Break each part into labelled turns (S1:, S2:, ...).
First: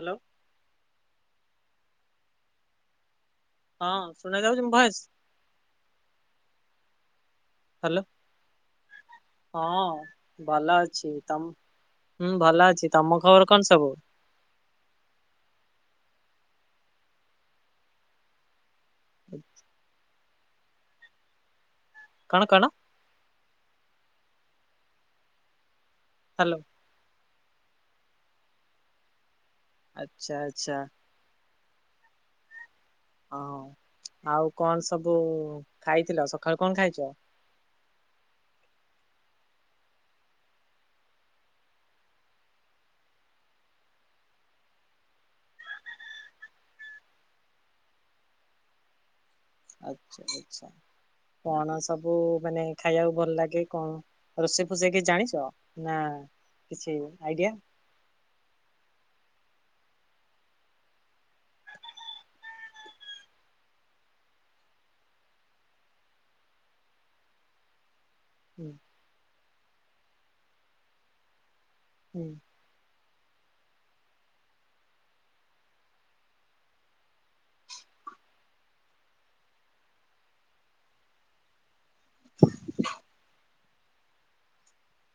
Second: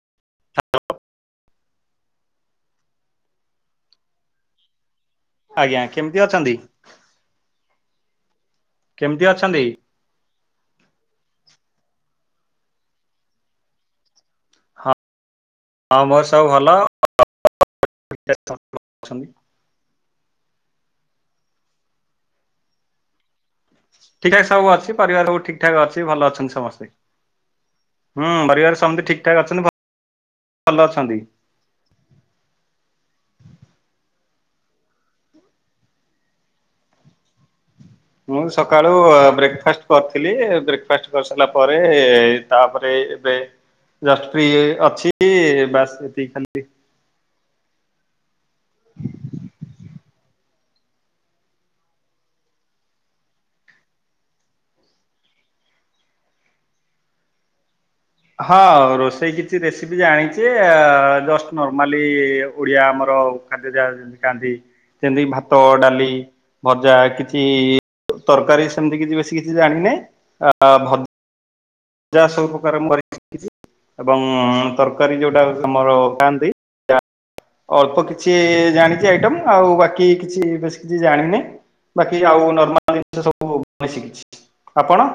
S1: Hello. ହଁ ଶୁଣାଯାଉଛି ମୋ ଭଏସ୍?
S2: ଆଜ୍ଞା କେମିତି ଅଛନ୍ତି?
S1: ହ୍ୟାଲୋ
S2: କେମିତି ଅଛନ୍ତି?
S1: ହଁ। ଭଲ ଅଛି ତମ୍ ହୁଁ ଭଲ ଅଛି ତମ ଖବର କଣ ସବୁ?
S2: ହଁ ମୋର ସବୁ ଭଲ। [unintelligible]
S1: [inaudible] କଣ କଣ?
S2: ଠିକ୍ଠକେ ସବୁ ଅଛି ପରିବାର ସବୁ ଠିକ୍ ଠାକ୍ ଅଛି ଭଲ ଅଛନ୍ତି
S1: ହ୍ୟାଲୋ
S2: ସମସ୍ତେ। ହୁଁ ପରିବାର ସମତେ ଠିକ୍ ଠାକ୍ ଅଛନ୍ତି ଭ
S1: ଆଚ୍ଛା ଆଚ୍ଛା। ହଁ ଆଉ କଣ ସବୁ ଖାଇଥିଲ ସକାଳୁ କଣ ଖାଇଛ?
S2: ମୁଁ ସକାଳୁ ବ୍ରେକ୍ଫାଷ୍ଟ କରିଥିଲି ବ୍ରେକ୍ଫାଷ୍ଟ କରିସାରିଲା ପରେ ତାପରେ ଏବେ ଯଷ୍ଟ ଫ୍ରି ଇ ଅଛି ବାସ୍ ଏତିକି ଖାଲି।
S1: ଆଚ୍ଛା ଆଚ୍ଛା କଣ ସବୁ ମାନେ ଖାଇବାକୁ ଭଲ ଲାଗେ କଣ? ରୋଷେଇ ଫୋଷେଇ କିଛି ଜାଣିଛ ନା କିଛି ଆଇଡିଆ?
S2: ହଁ ରୋଷେଇ କିଛି ରେସିପି ଜାଣିଛି ଯେ ଜଷ୍ଟ ନର୍ମାଲି ଓଡ଼ିଆ ଆମର ଖାଦ୍ୟ ଯାହା ଯେମତି ଖାଆନ୍ତି ଯେମିତି ଭାତ, ଡାଲି, ଭଜା କିଛି
S1: ହୁଁ
S2: ତରକାରୀ ସେମିତି କିଛି ବେଶୀ କିଛି ଜାଣିନେଇ ଆ ଭ ଜା
S1: ହୁଁ।
S2: ସବୁ ପ୍ରକାର ମୁ କରି ଶିଖିଛି ଏବଂ ତରକାରୀ ଯୋଉଟା ଆମର ଖାଆନ୍ତି ଅଳ୍ପ କିଛି ଜାଣିଛି ଆଇଟମ୍ ଆଉ ବାକି କିଛି ବେଶୀ କିଛି ଜାଣିନି। ବାକି ଆଉ ନର୍ମାଲ ଜିନିଷ ସବୁ ମାନେ ଶିକିିଛି, ଆପଣ?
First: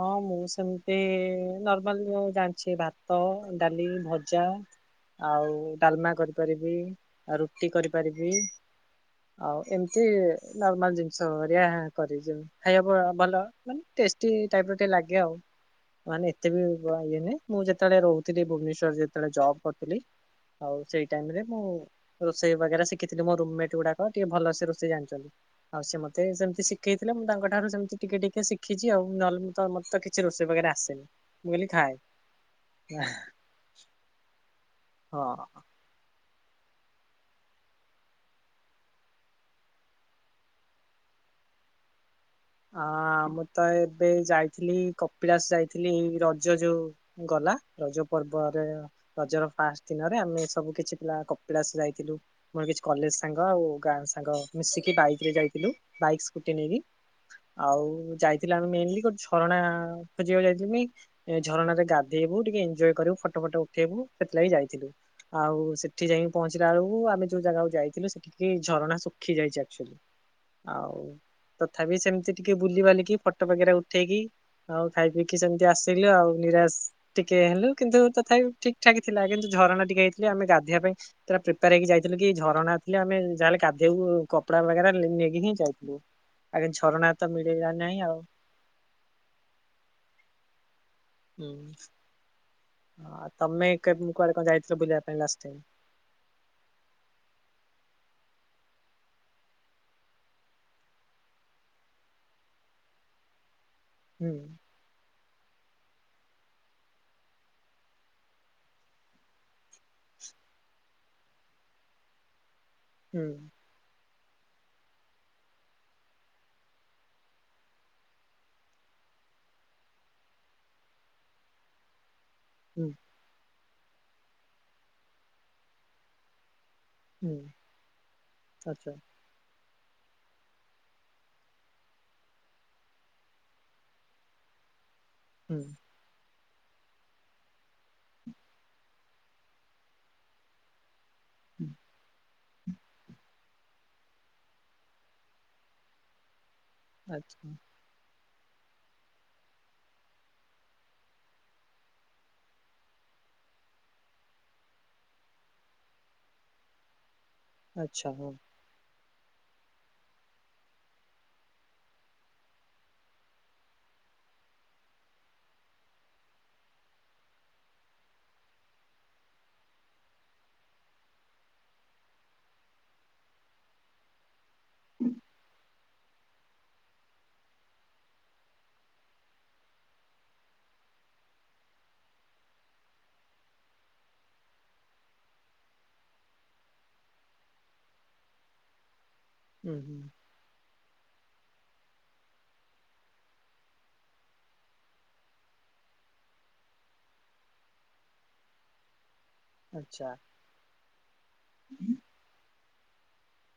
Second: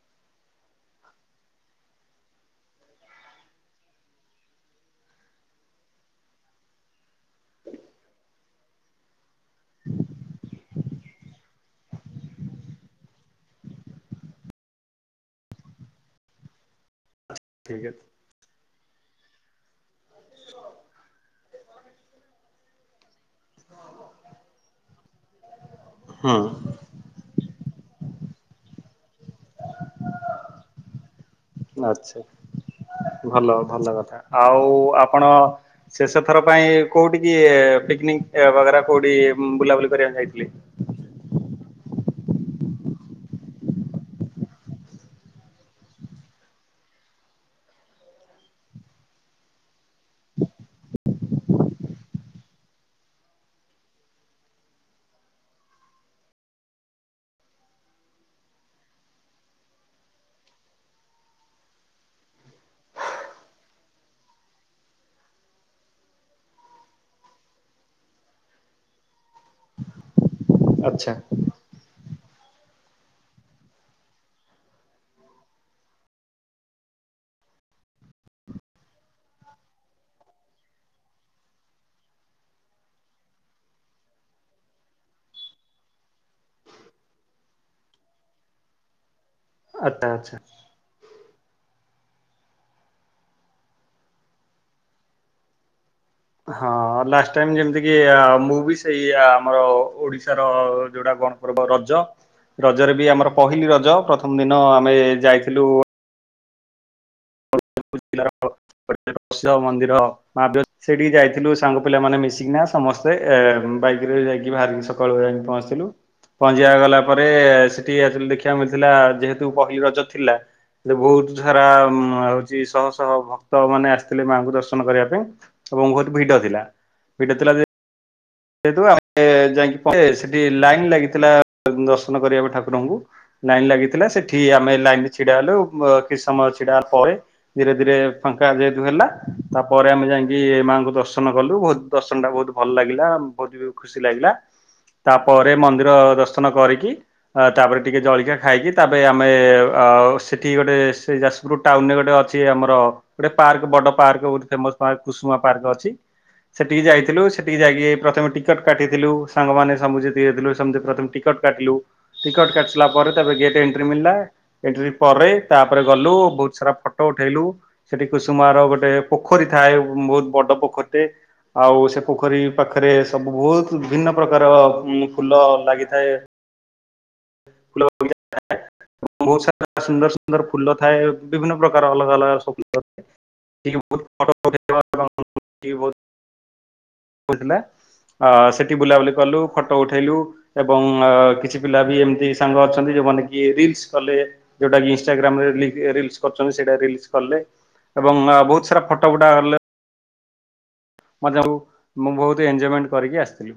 S1: ହଁ ମୁଁ ସେମିତି ନର୍ମାଲ ମୁଁ ଜାଣିଛି ଭାତ, ଡାଲି, ଭଜା। ଆଉ ଡାଲମା କରିପାରିବି। ଆ ରୁଟି କରିପାରିବି, ଆଉ ଏମିତି ନର୍ମାଲ ଜିନ ଷ ହେରିଆ କରିଯଉ ଖାଇବା ଭ ଭଲ ମାନେ ଟେଷ୍ଟି ଟାଇପ୍ ର ଟିକେ ଲାଗେ ଆଉ ମାନେ ଏତେ ବି ଇଏ ନାଇଁ ମୁଁ
S2: ଠିକ
S1: ଯେତଳେ
S2: ଅଛି
S1: ରହୁ ଥିଲି ଭୁବନେଶ୍ୱରରେ ଯେତେବେଳେ ଜବ୍ କରିଥିଲି ଆଉ ସେଇ ଟାଇମ୍ ରେ ମୁଁ ରୋଷେଇ ବଗେରା ଶିଖିଥିଲି ମୋ ରୁମ୍ ମେଟ୍ ଗୁଡାକ ଟିକେ ଭଲସେ ରୋଷେଇ ଜାଣିଚନ୍ତି ଆଉ ସେ ମତେ ସେମିତି
S2: ହୁଁ
S1: ଶି ଖେଇଥିଲେ ମୁଁ ତାଙ୍କ ଠାରୁ ସେମିତି ଟିକେ ଟିକେ ଶିଖିଛି ଆଉ ନହେଲେ ମୁ ତ ମତେ ତ କିଛି ରୋଷେଇ ବଗେରେ ଆସେନି। ମୁଁ ଖାଲି ଖାଏ
S2: ଆଚ୍ଛା ଭଲ ଭଲ କଥା ଆଉ ଆପଣ
S1: ହଁ।
S2: ଶେଷ ଥର ପାଇଁ କୋଉଠି କି ପିକନିକ୍ ବଗରା କୋଉଠି ବୁଲାବୁଲି କରିବାକୁ ଯାଇଥିଲି?
S1: ହଁ ମୁଁ ତ ଏବେ ଯାଇଥିଲି କପିଳାସ ଯାଇଥିଲି ଏଇ ରଜ ଯୋଉ ଗଲା ରଜ ପର୍ବରେ ରଜର ଫାଷ୍ଟ ଦିନରେ ଆମେ ସବୁ କିଛି ପିଲା କପିଳାସ ଯାଇଥିଲୁ। ମୋର କିଛି କଲେଜ ସାଙ୍ଗ ଆଉ ଗାଁ ସାଙ୍ଗ ମିଶିକି ବାଇକ୍ ରେ ଯାଇଥିଲୁ ବାଇକ୍ ସ୍କୁଟି ନେଇକି। ଆଉ ଯାଇଥିଲ ଆମେ ମେନଲି ଗୋଟେ ଝରଣା ଖୋଜିବାକୁ ଯାଇଥିନି। ଏ ଝରଣାରେ ଗାଧେଇବୁ ଟିକେ ଏଞ୍ଜୟ କରିବୁ ଫଟୋ ଫଟ ଉଠେଇବୁ ସେଥିଲାଗି ଯାଇଥିଲୁ। ଆଉ ସେଠି ଯାଇକି ପହଞ୍ଚିଲା ବେଳକୁ ଆମେ ଯୋଉ ଜାଗାକୁ ଯାଇଥିଲୁ ସେଠି କି ଝରଣା ଶୁଖି ଯାଇଛି ଆକ୍ଚ୍ୟୁଲି ଆଉ
S2: ଆଚ୍ଛା।
S1: ତଥାପି ସେମି ତି ଟିକେ ବୁଲି ବାଲିକି ଫଟୋ ବଗେରା ଉଠେଇକି ଆଉ ଖାଇ ପିଇିକି ସେମିତି ଆସିଲୁ ଆଉ ନିରାଶ। ଟିକେ ହେଲୁ କିନ୍ତୁ ତଥାପି ଠିକ୍ ଠାକ୍ ଥିଲା କିନ୍ତୁ ଝରଣା ଟିକେ ହେଇଥିଲେ ଆମେ ଗାଧେଇବା ପାଇଁ ପୁରା ପ୍ରିପେୟାର ହେଇକି ଯାଇଥିଲୁ କି ଝରଣା ଥିଲେ ଆମେ ଯାହେଲେ ଗାଧେଇବୁ କପଡା ବଗେରା ଲେ ନେଇକି ହିଁ ଯାଇଥିଲୁ। ଆଗେ ଛରଣା ତ ମିଳିଲା ନାହିଁ ଆଉ।
S2: ଆଚ୍ଛା ଆଚ୍ଛା।
S1: ହୁଁ ହଁ ତମେ କେବେ କୁଆଡେ କଣ ଯାଇଥିଲ ବୁଲିବା ପାଇଁ ଲାଷ୍ଟ ଟାଇମ୍?
S2: ହଁ ଲାଷ୍ଟ ଟାଇମ୍ ଯେମିତି କି ଅ ମୁଁ ବି ସେଇଆ ଆମର ଓଡିଶାର ଯୋଉଟା କଣ ରଜ, ରଜରେ ବି ଆମର ପହିଲି ରଜ
S1: ହୁଁ
S2: ପ୍ରଥମ ଦିନ ଆମେ ଯାଇଥିଲୁ [inaudible] ଗୋଟେ ପ୍ରସିଦ୍ଧ ମନ୍ଦିର ମା ବ୍ୟ ସେଠିକି ଯାଇଥିଲୁ ସାଙ୍ଗ ପିଲାମାନେ ମିଶିକିନା। ସମସ୍ତେ
S1: ହୁଁ
S2: ଏ ବାଇକ୍ ରେ ଯାଇକି ବାହାରିିକି ସକାଳୁ ଯାଇଁକି ପହଁଞ୍ଚିଥିଲୁ। ପହଁଞ୍ଚିବା ଗଲା ପରେ ସେଠିକି ଯାଇଥିଲୁ ଦେଖିବାକୁ ମିଳିଥିଲା ଯେହେତୁ ପହିଲି ରଜ ଥିଲା। ହେଟି ବହୁତ ଛାରା ଆଉ ଚି ଶହ
S1: ହୁଁ
S2: ଶହ ଭକ୍ତ ମାନେ ଆସିଥିଲେ ମାଆଙ୍କୁ ଦର୍ଶନ କରିବା ପାଇଁ ଏବଂ ବହୁତ ଭିଡ ଥିଲା।
S1: ହୁଁ
S2: [unintelligible] ଯେୁ
S1: ଆଚ୍ଛା
S2: ଆ ଯାଇକି ପ ସେଠି ଲାଇନ୍ ଲାଗିଥିଲା ଦର୍ଶନ କରିବା ପାଇଁ ଠାକୁରଙ୍କୁ। ଲାଇନ ଲାଗିଥିଲା ସେଠି ଆମେ ଲାଇନ ରେ ଛିଡା ହେଲୁ।
S1: ହୁଁ
S2: କିଛି ସମୟ ଛିଡା ପରେ ଧୀରେ ଧୀରେ ଫାଙ୍କା ଯେହେତୁ ହେଲା ତାପରେ ଆମେ ଯାଇକି ଏ ମାଆଙ୍କୁ ଦର୍ଶ ଦର୍ଶନ କଲୁ ବହୁତ ଦର୍ଶନ ଟା ବହୁତ ଭଲ ଲାଗିଲା। ବହୁତ ବି ଖୁସି ଲାଗିଲା ତାପରେ ମନ୍ଦିର ଦର୍ଶନ କରିକି
S1: ଆଚ୍ଛା
S2: ତାପରେ ଟିକେ ଜଳିକିଆ ଖାଇକି ତାପରେ ଆମେ ସେଠି ଗୋଟେ ସେ ଯାଜପୁର ଟାଉନରେ ଗୋଟେ ଅଛି ଆମର ଗୋଟେ ପାର୍କ ବଡ ପାର୍କ ଗୋଟେ ଫେମସ ପାର୍କ କୁସୁମା ପାର୍କ ଅଛି ସେଠିକି ଯାଇଥିଲୁ ସେଠିକି ଯାଇକି
S1: ଆଚ୍ଛା ହଁ
S2: ଟିକଟ କାଟିଥିଲୁ ସାଙ୍ଗମାନେ ସମୁତି ପ୍ରଥମେ ଟିକଟ କାଟିଲୁ। ଟିକଟ କାିଲା ପରେ ତବେ ଗେଟ ଏଣ୍ଟ୍ର ମିଳିଲା ଏଥ୍ରୀ ପରେ ତାପରେ ଗଲୁ ବହୁତ ସାରା ଫଟୋ ଉଠେଇଲୁ। ସେଠି କୁସୁମା ର ଗୋଟେ ପୋଖରୀ ଥାଏ ବହୁତ ବଡ ପୋଖରୀଟେ ଆଉ ସେ ପୋଖରୀ ପାଖରେ ସବୁ ବହୁତ ଭିନ୍ନ ପ୍ରକାର ଫୁଲ ଲାଗିଥାଏ। [unintelligible] ଏବଂ ବହୁତ ସାରା ସୁନ୍ଦର ସୁନ୍ଦର ଫୁଲ ଥାଏ ବିଭିନ୍ନ ପ୍ରକାର ଅଲଗା ଅଲଗା ସ ଥାଏ। [unintelligible] କଥିଲା ସେଠି ବୁଲାବୁଲି କଲୁ
S1: ହୁଁ
S2: ଫଟୋ
S1: ହୁଁ
S2: ଉଠେଇଲୁ। ଏବଂ କିଛି ପିଲା ବି ଏମିତି ସାଙ୍ଗ ଅଛନ୍ତି ଯୋଉମାନେ କି ରିଲ୍ସ କଲେ। ଯୋଉଟା କି ଇନଷ୍ଟାଗ୍ରାମ ରେ ରିଲସ କରଛନ୍ତି ସେଇଟା ରିଲ କଲେ। ଏବଂ ବହୁତ ସାରା ଫଟୋ ଗୁଡା [unintelligible]
S1: ଆଚ୍ଛା
S2: ମେଙ୍କୁ ମୁଁ ବହୁତ ଏଞଜୟମେଣ୍ଟ କରିକି ଆସିଥିଲୁ।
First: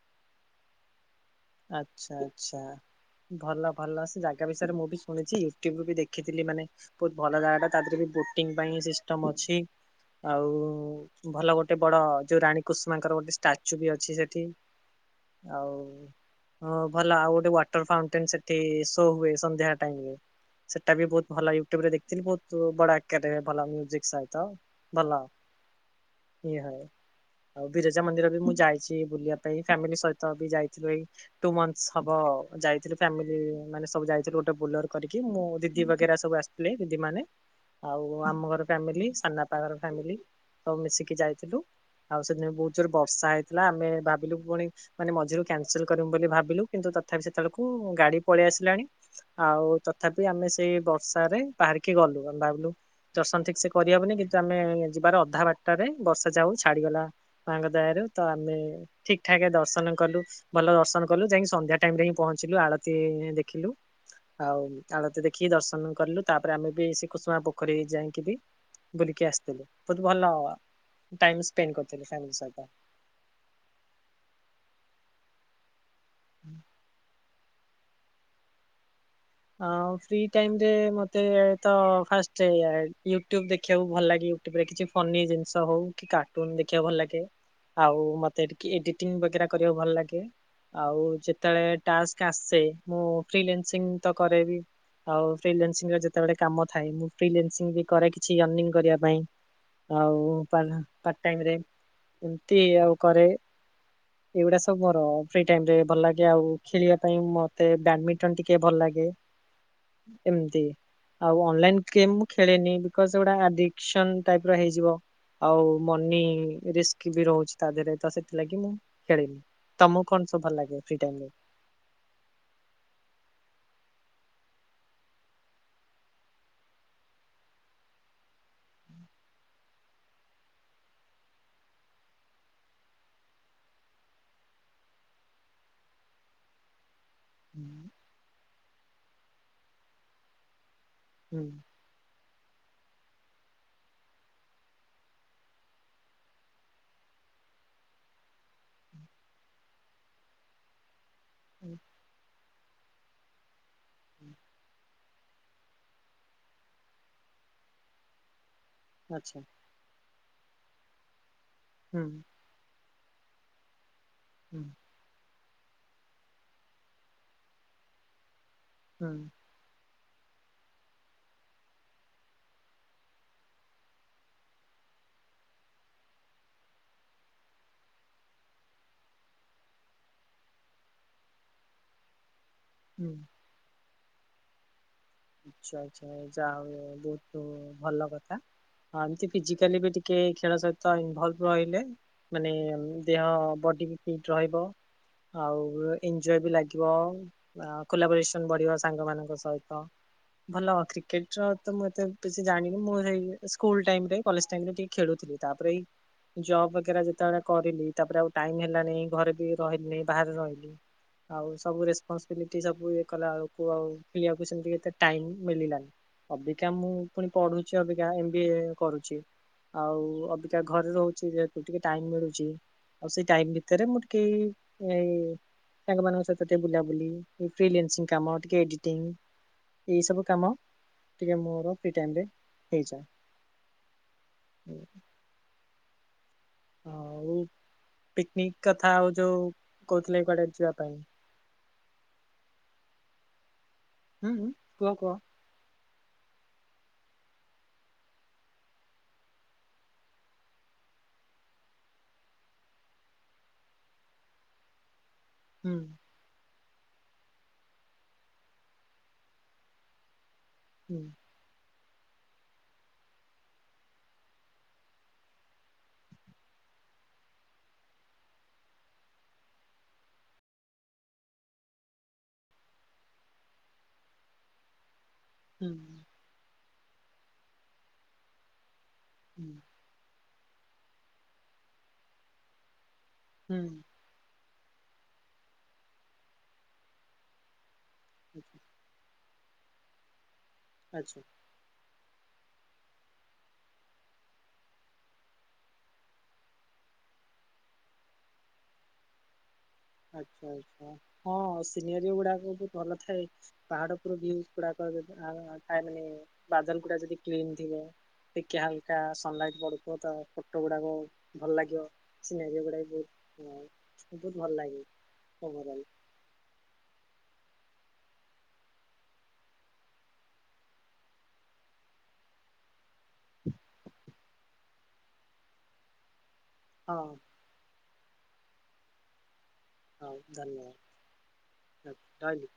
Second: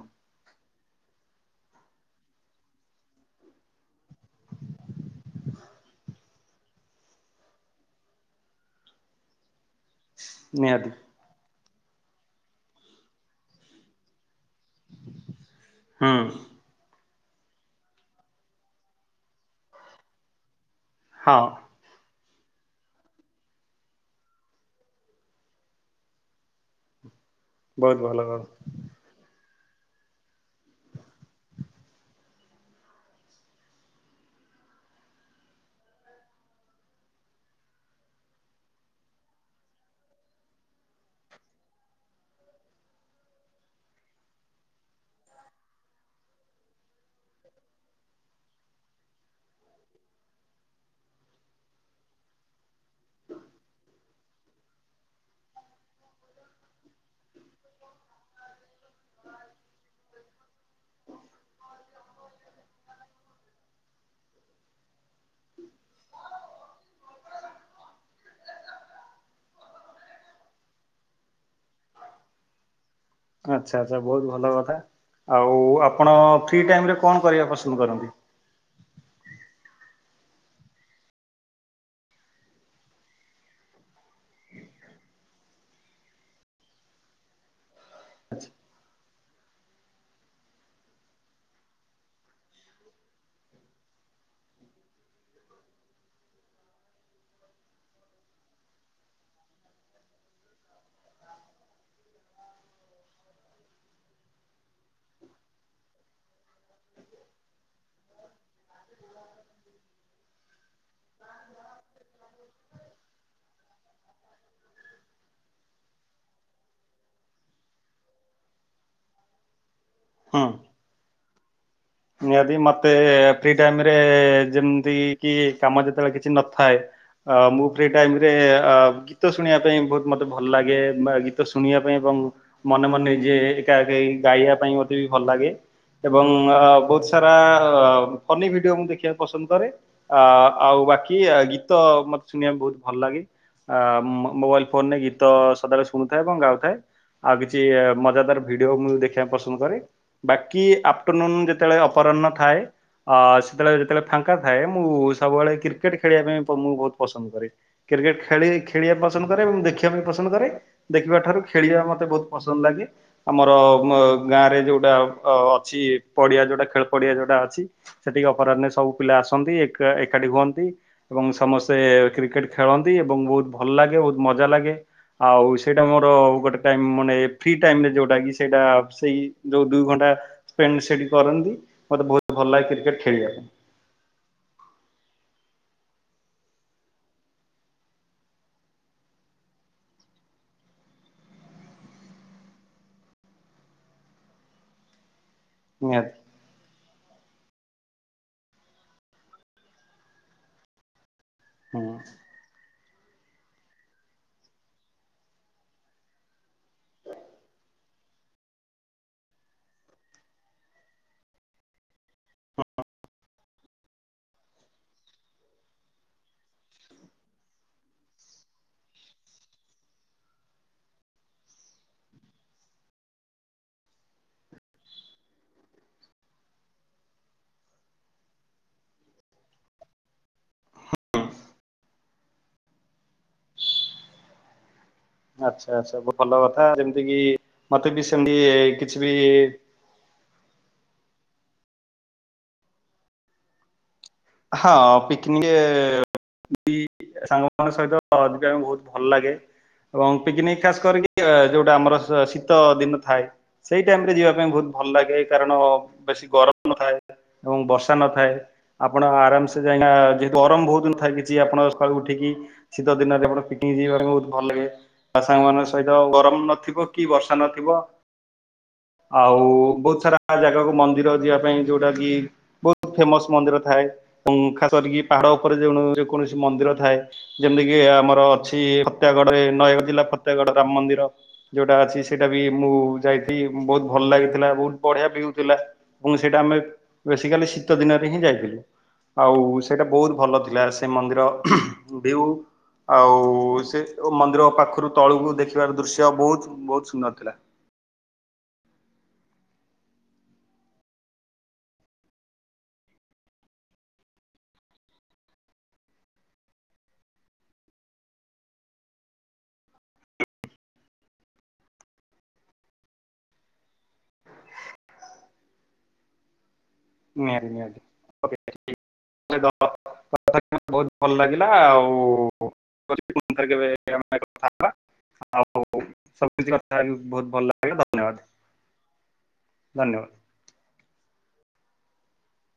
S1: ଆଛା ଆଛା ଭଲ ଭଲ ସେ ଜାଗା ବିଷୟରେ ମୁଁ ବି ଶୁଣିଛି ୟୁଟ୍ୟୁବୁ ବି ଦେଖିଥିଲି ମାନେ ବହୁତ ଭଲ ଜାଗା ଟା ତା ଦେହରେ ବି ବୋଟିଂ ପାଇଁ ସିଷ୍ଟମ ଅଛି। ଆଉ
S2: ନିହାତି
S1: ଭଲ ଗୋଟେ ବଡ ଯୋଉ ରାଣୀ କୁଷ୍ମାଙ୍କର ଗୋଟେ ଷ୍ଟାଚୁ ବି ଅଛି ସେଠି। ଆଉ
S2: ହୁଁ
S1: ହଁ ଭଲ ଆଉ ଗୋଟେ ୱାଟର ଫାଉଣ୍ଟେନ ସେଠି ଶୋ ହୁଏ ସନ୍ଧ୍ୟା ଟାଇମରେ। ସେଟା ବି ବହୁତ
S2: ହଁ
S1: ଭଲ ୟୁଟ୍ୟୁବ ରେ ଦେଖଥିଲି ବହୁତ ବଡ ଭଲ ମିକ ସହିତ ଭଲ। ଇଏ ହ ଆଉ
S2: ବହୁତ
S1: ବିରଜା
S2: ଭଲ
S1: ମନ୍ଦିର
S2: କ
S1: ବି ମୁଁ ଯାଇଛି ବୁଲିବା ପାଇଁ ଫ୍ୟାମିଲି ସହିତ ବି ଯାଇଥିଲୁ ଏଇ ତୁ ମଂଥ ହବ ଯାଇଥିଲ ଫାମିଲ ଯାଇଥିଲୁ ମାନେ ସବୁ ଯାଇଥିଲୁ ଗୋଟେ ବୁଲର କରିକି ମୁଁ ଦିଦି ବଗେରା ସବୁ ଆସିଥିଲ। ଥିଲେ ଦିଦି ମାନେ ଆଉ ଆମ ଘର ଫ୍ୟାମିଲି ସନାପର ଫ୍ୟାମିଲି ସବୁ ମିଶିକି ଯାଇଥିଲୁ। ଆଉ ସେଥିିନ ବହୁତ ଜୋର ବର୍ଷା ହେଇଥିଲା ଆମେ ଭାବିଲୁ ପୁଣି ମାନେ ମଝିରୁ କ୍ୟାନସେଲ କରିବୁ। ବୋଲି ଭାବିଲୁ କିନ୍ତୁ ତଥାପି ସେତେବେଳକୁ ଗାଡି ପଳେଇ ଆସିଲାଣି। ଆଉ ତଥାପି ଆମେ ସେଇ ବବର୍ଷା ରେ ବାହାରିକି ଗଲୁ ଭାବିଲୁ ଦର୍ଶନ ଠିକ ସେ କରିହବନି କିନ୍ତୁ ଆମେ ଯିବାର ଅଧା ବାରଟାରେ ବର୍ଷା ଯା ହାଉ ଛାଡିଗଲା। ମାଙ୍କ ଦୟ ରାରୁ ତ ଆମେ ଠିକ ଠାକ ଦର୍ଶନ କଲୁ ଭଲ ଦର୍ଶନ ଗଲୁ ଯାଇକି ସନ୍ଧ୍ୟା ଟାଇମ ରେ ହିଁ ପହଞ୍ଚିଲୁ ଆଳତି ଦେଖିଲୁ। ଆଉ ଆଳତୀ ଦେଖିକି ଦର୍ଶନ କରଲୁ ତାପରେ ଆମେ ବି ସେ କୁସୁମା ପୋଖରୀ ଯାଇକି ବି ବୁଲିକି ଆସିଥିଲି ବହୁତ ଭଲ ଟାଇମ ସ୍ପେଣ୍ଡ କରିଥିଲୂ ଫାଂମିଲ୍ ସହିତ।
S2: ଆଛା ଆଚ୍ଛା ବହୁତ ଭଲ କଥା ଆଉ ଆପଣ ଫ୍ରି ଟାଇମ ରେ କଣ କରିବା ପସନ୍ଦ କରନ୍ତି।
S1: ହଁ ଫ୍ରି ଟାଇମରେ ମତେ ତ ଫାଷ୍ଟ ୟୁଟ୍ୟୁବ ଦେଖିବାକୁ ଭଲ ଲାଗିବୁ। [unintelligible] ଦେଖିଛି ଫନି ଜିନିଷ ହଉ କି କାର୍ଟୁନ ଦେଖିବାକୁ ଭଲ ଲାଗେ। ଆଉ ମତେ ଟିକେ ଏଡିଟିଂ ବଗେରା କରିବାକୁ ଭଲ ଲାଗେ। ଆଉ ଯେତେବେଳେ ଟାସ୍କ ଆସେ ମୁଁ ଫ୍ରିଲାନ୍ସିଙ୍ଗ୍ ତ କରେବି। ଆଉ ଫ୍ରିଲାନ୍ସିଂରେ ଯେତେବେଳେ କାମ ଥାଏ ମୁଁ ଫ୍ରିଲେନ୍ସିଂ ବି କରେ କିଛି ଅର୍ନିଙ୍ଗ କରିବା ପାଇଁ। ଆଉ ପାଲ୍ହାନ ପାର୍ଟ ଟାଇମରେ ଏମିତି ଆଉ କରେ। ଏଇଗୁଡା ସବୁ ମୋର ଫ୍ରି ଟାଇମରେ ଭଲ ଲାଗେ ଆଉ ଖେଳିବା ପାଇଁ ମତେ ବ୍ୟାଡମିଣ୍ଟନ ଟିକେ ଭଲ ଲାଗେ। ଲାଗେ, ଏମିତି। ଆଉ ଅନଲାଇନ ଗେମ୍ ମୁଁ ଖେଳେନି ବିକଜ ଏଗୁଡା ଆଡିକ୍ସନ ଟାଇପ୍ ର ହେଇଯିବ। ଆଉ ମନି ରିସ୍କ ବି ରହୁଛି ତା ଦେହରେ ତ ସେଥିଲାଗି ମୁଁ ଖେଳେନି, ତମକୁ କଣ ସବୁ
S2: ହୁଁ।
S1: ଭଲ ଲାଗେ ଫ୍ରିଟାଇମରେ?
S2: ନିହାତି ମତେ ଫ୍ରି ଟାଇମରେ ଯେମିତି କି କାମ ଯେତେବେଳେ କିଛି ନଥାଏ ଅ ମୁଁ ଫ୍ରି ଟାଇମରେ ଅ ଗୀତ ଶୁଣିବା ପାଇଁ ବହୁତ ମୋତେ ଭଲ ଲାଗେ ବା ଗୀତ ଶୁଣିବା ପାଇଁ ଏବଂ ମନେ ମନେ ଯିଏ ଏକାକୀ ଗାଇବା ପାଇଁ ମୋତେ ବି ଭଲ ଲାଗେ ଏବଂ ଆ ସାରା-ଆ-ଆ ଫନି ଭିଡିଓ ମୁଁ ଦେଖିବାକୁ ପସନ୍ଦ କରେ ଆ ଆଉ ବାକି କି ଆ
S1: ହୁଁ
S2: ଗୀତ ମତେ ଶୁଣିବାକୁ ବହୁତ ଭଲ ଲାଗେ। ଆ ମୋ ମୋବାଇଲ ଫୋନରେ ଗୀତ ସଦାବେଳେ ଶୁଣୁଥାଏ ଏବଂ ଗାଉଥାଏ ଆଉ କିଛି ମଜାଦାର ଭିଡିଓ ମୁଁ ଦେଖିବାକୁ ପସନ୍ଦ କରେ ବାକି ଆଫ୍ଟରନୁନ ଯେତେବେଳେ ଅପରାହ୍ନ ଥାଏ ଆ ସେତେବେଳେ ଯେତେବେଳେ ଫାଙ୍କା ଥାଏ ମୁଁ ସବୁବେଳେ କ୍ରିକେଟ ଖେଳିବା ପାଇଁ ତ ମୁଁ ବହୁତ ପସନ୍ଦ କରେ, କ୍ରିକେଟ ଖେଳେ ଖେଳିବା ପସନ୍ଦ
S1: ଆଚ୍ଛା
S2: କରେ ଏବଂ ଦେଖି ଦେଖିବା ବି ପସନ୍ଦ କରେ ଦେଖିବା ଠାରୁ ଖେଳିବା
S1: ହୁଁ
S2: ମତେ ବହୁତ ପସନ୍ଦ ଲାଗେ ଆମର ଗାଆଁରେ
S1: ହୁଁ
S2: ଯୋଉଟା ଅ ଅଛି ପଡିଆ ଯୋଉଟା ଖେଳ ପଡିଆ ଯୋଉଟା ଅଛି ସେଠିକି ଅପରାହ୍ନରେ ସ ସବୁ
S1: ହୁଁ
S2: ପିଲା ଆସନ୍ତି ଏକ୍ ଏକାଠି ହୁଅନ୍ତି। ଏବଂ ସମସ୍ତେ କ୍ରିକେଟ ଖେଳନ୍ତି ଏବଂ ବହୁତ ଭଲ ଲାଗେ ବହୁତ ମଜା ଲାଗେ। ଆଉ ସେଇଟା ମୋର ଗୋଟେ ଟାଇମ ମାନେ ଫ୍ରି ଟାଇମରେ ଯୋଉଟା କି ସେଇଟା ସେଇ ଯୋଉ ଦୁଇ ଘଣ୍ଟା ସ୍ପେଣ୍ଡ ସେଠି କରନ୍ତି ମତେ ବହୁତ ଭଲ ଲାଗେ କ୍ରିକେଟ
S1: ହୁଁ।
S2: ଖେଳିବା ପାଇଁ।
S1: ଆଚ୍ଛା-ଆଚ୍ଛା ଯା ହଉ ବହୁତ ଭଲ କଥା। ହଁ ଏମତି ଫିଜିକାଲି ବି ଟିକେ ଖେଳ ସହିତ ଇନଭଲ୍ଭ ରହିଲେ ମାନେ ଦେହ ବଡି ବି ଫିଟ୍ ରହିବ। ଆଉ
S2: ନିହାତି
S1: ଏଞଜୟ ବି ଲାଗିବ ଖୋଲା ପରିଶ୍ରମ ବଢିବ ସାଙ୍ଗମାନଙ୍କ ସହିତ। ଭଲ କ୍ରିକେଟର ତ ମତେ
S2: ହୁଁ
S1: କିଛି ଜାଣିନି ମୁଁ ସେଇ ସ୍କୁଲ ଟାଇମରେ କଲେଜ ଟାଇମରେ ଟିକେ ଖେଳୁଥିଲି ତାପରେ ଏଇ ଜବ ବଗେରା ଯେତେବେଳେ କରିଲି ତାପରେ ଆଉ ଟାଇମ ହେଲାନି ଘରେ ବି ରହିଲିନି ବାହାରେ ରହିଲି। ଆଉ ସବୁ ରେସ୍ପନସିବିଲିଟି ସବୁ ଏ‌ କଲାବେଳକୁ ଆଉ ଖେଳିବାକୁ ସେମିତି ଏତେ ଟାଇମ୍ ମିଳିଲାନି ଅବିକା ମୁଁ ପୁଣି ପଢୁଛି ଅବିକା ଏମ୍ ବିଏ କରୁଛି। ଆଉ ଅବିକା ଘରେ ରହୁଛି ଯେହେତୁ ଟିକେ ଟାଇମ ମିଳୁଛି। ଆଉ ସେ ଟାଇମ ଭିତରେ ମୁଁ ଟିକେ ଏଇ ଏଇ ସାଙ୍ଗମାନଙ୍କ ସହିତ ଟିକେ ବୁଲାବୁଲି ଫ୍ରିଲେନ୍ସିଂ କାମ ଟିକେ ଏଡିଟିଂ ଏଇ ସବୁ କାମ ଟିକେ ମୋର ଫ୍ରି ଟାଇମରେ ହେଇଯାଏ ହୁଁ।
S2: ଆଚ୍ଛା-ଆଛା, ଭଲ କଥା ଯେମିତି କି
S1: ଆଉ
S2: ମତେ ବି ସେମିତି
S1: ପିକନିକ କଥା
S2: କିଛି
S1: ଆଉ
S2: ବି
S1: ଯୋଉ କହୁଥିଲେ କୁଆଡେ ଯିବା ପାଇଁ। ହୁଁ
S2: ହଁ
S1: କୁହ କୁହ
S2: ପିକ୍ ଇଏ [inaudible] ସାଙ୍ଗମାନଙ୍କ ସହିତ ଯିବା ପାଇଁ ବହୁତ ଭଲ ଲାଗେ। ଏବଂ ପିକନିକ ଖାସ କରିକି ଯୋଉଟା ଆମର ସ ଶୀତ ଦିନ ଥାଏ। ସେଇ ଟାଇମ ରେ ଯିବା ପାଇଁ ବହୁତ ଭଲ ଲାଗେ କାରଣ
S1: ହୁଁ
S2: ବେଶୀ ଗରମ ନଥାଏ ଏବଂ ବର୍ଷା ନଥାଏ। ଆପଣ ଆରାମସେ ଯାଇଣା ଯେହତୁ ଗରମ ବହୁ
S1: ହୁଁ
S2: ନଥାଏ ବି। ଜି ଆପଣଙ୍କ ସକାଳୁ ଉଠିକି ଶୀତ ଦିନରେ ଆପଣ ପିକନିକ ଯିବା କୁ ବହୁତ ଭଲ ଲାଗେ। ଆ ସାଙ୍ଗ ମାନଙ୍କ ସହିତ ଗରମ ନଥିବ କି ବର୍ଷା ନଥିବ। ଆଉ ବହୁତ ସାରା ଜାଗାକୁ ମନ୍ଦିର ଯିବା ପାଇଁ ଯୋଉଟା କି ବହୁତ ଫେମସ ମନ୍ଦିର ଥାଏ ଏବଂ ଖାସ କରିକି ପାହାଡ ଉପରେ
S1: ହୁଁ
S2: ଯେଣୁ ଯେକୌଣସି ମନ୍ଦିର ଥାଏ ଯେମିତିକି ଆମର ଅଛି ଫତ୍ୟାଗଡରେ
S1: ହୁଁ
S2: ନୟାଗଡ଼ ଜିଲ୍ଲା ଫ ତେଗଡ ରାମ ମନ୍ଦିର ଯୋଉଟା ଅଛି ସେଇଟା ବି ମୁଁ ଯାଇଥି ବହୁତ ଭଲ ଲାଗିଥିଲା ବହୁତ ବଢିଆ ଭିୟୁ ଥିଲା ଏବଂ ସେଇଟା ଆମେ ବେସିକାଲି ଶୀତ ଦିନରେ ହିଁ
S1: ହୁଁ
S2: ଯାଇଥିଲୁ। ଆଉ ସେଇଟା ବହୁତ ଭଲ ଥିଲା ସେ
S1: ଆଚ୍ଛା।
S2: ମନ୍ଦିର ଭିୟୁ। ଆଉ ସେଯୋଉ ମନ୍ଦିର ପାଖରୁ ତଳକୁ ଦେଖିବାର ଦୃଶ୍ୟ ବହୁତ ବହୁତ ସୁନ୍ଦର ଥିଲା।
S1: ଆଚ୍ଛା ଆଛା ହଁ ସିନେରି ଗୁଡାକ ବି ଭଲଥାଏ। ପାହାଡ ଉପର ଭିୟୁ ଗୁଡାକ [unintelligible] ଆଉ ଯଦି ଥାଏ ମାନେ ବାଦଲ ଗୁଡା ଯଦି କ୍ଲିନ୍ ଥିବ। ଟିକେ ହାଲକା ସନଲାଇଟ୍ ପଡୁଥିବ ତ ଫଟୋ ଗୁଡାକ ଭଲ ଲାଗିବ। ସିନେରି ଗୁଡା ବି ବହୁତ ହଁ ବହୁତ ଭଲ ଲାଗେ ଓଭରାଲି।
S2: ନିହାତି ନିହାତି ଓକେ। - [unintelligible] [unintelligible] ବହୁତ ଭଲ ଲାଗିଲା ଆଉ [unintelligible]
S1: ହଁ
S2: ଆଜ୍ଞା ଧନ୍ୟବାଦ। ଧନ୍ୟବାଦ
S1: ହଉ ଧନ୍ୟବାଦ [unintelligible] ରହିଲି।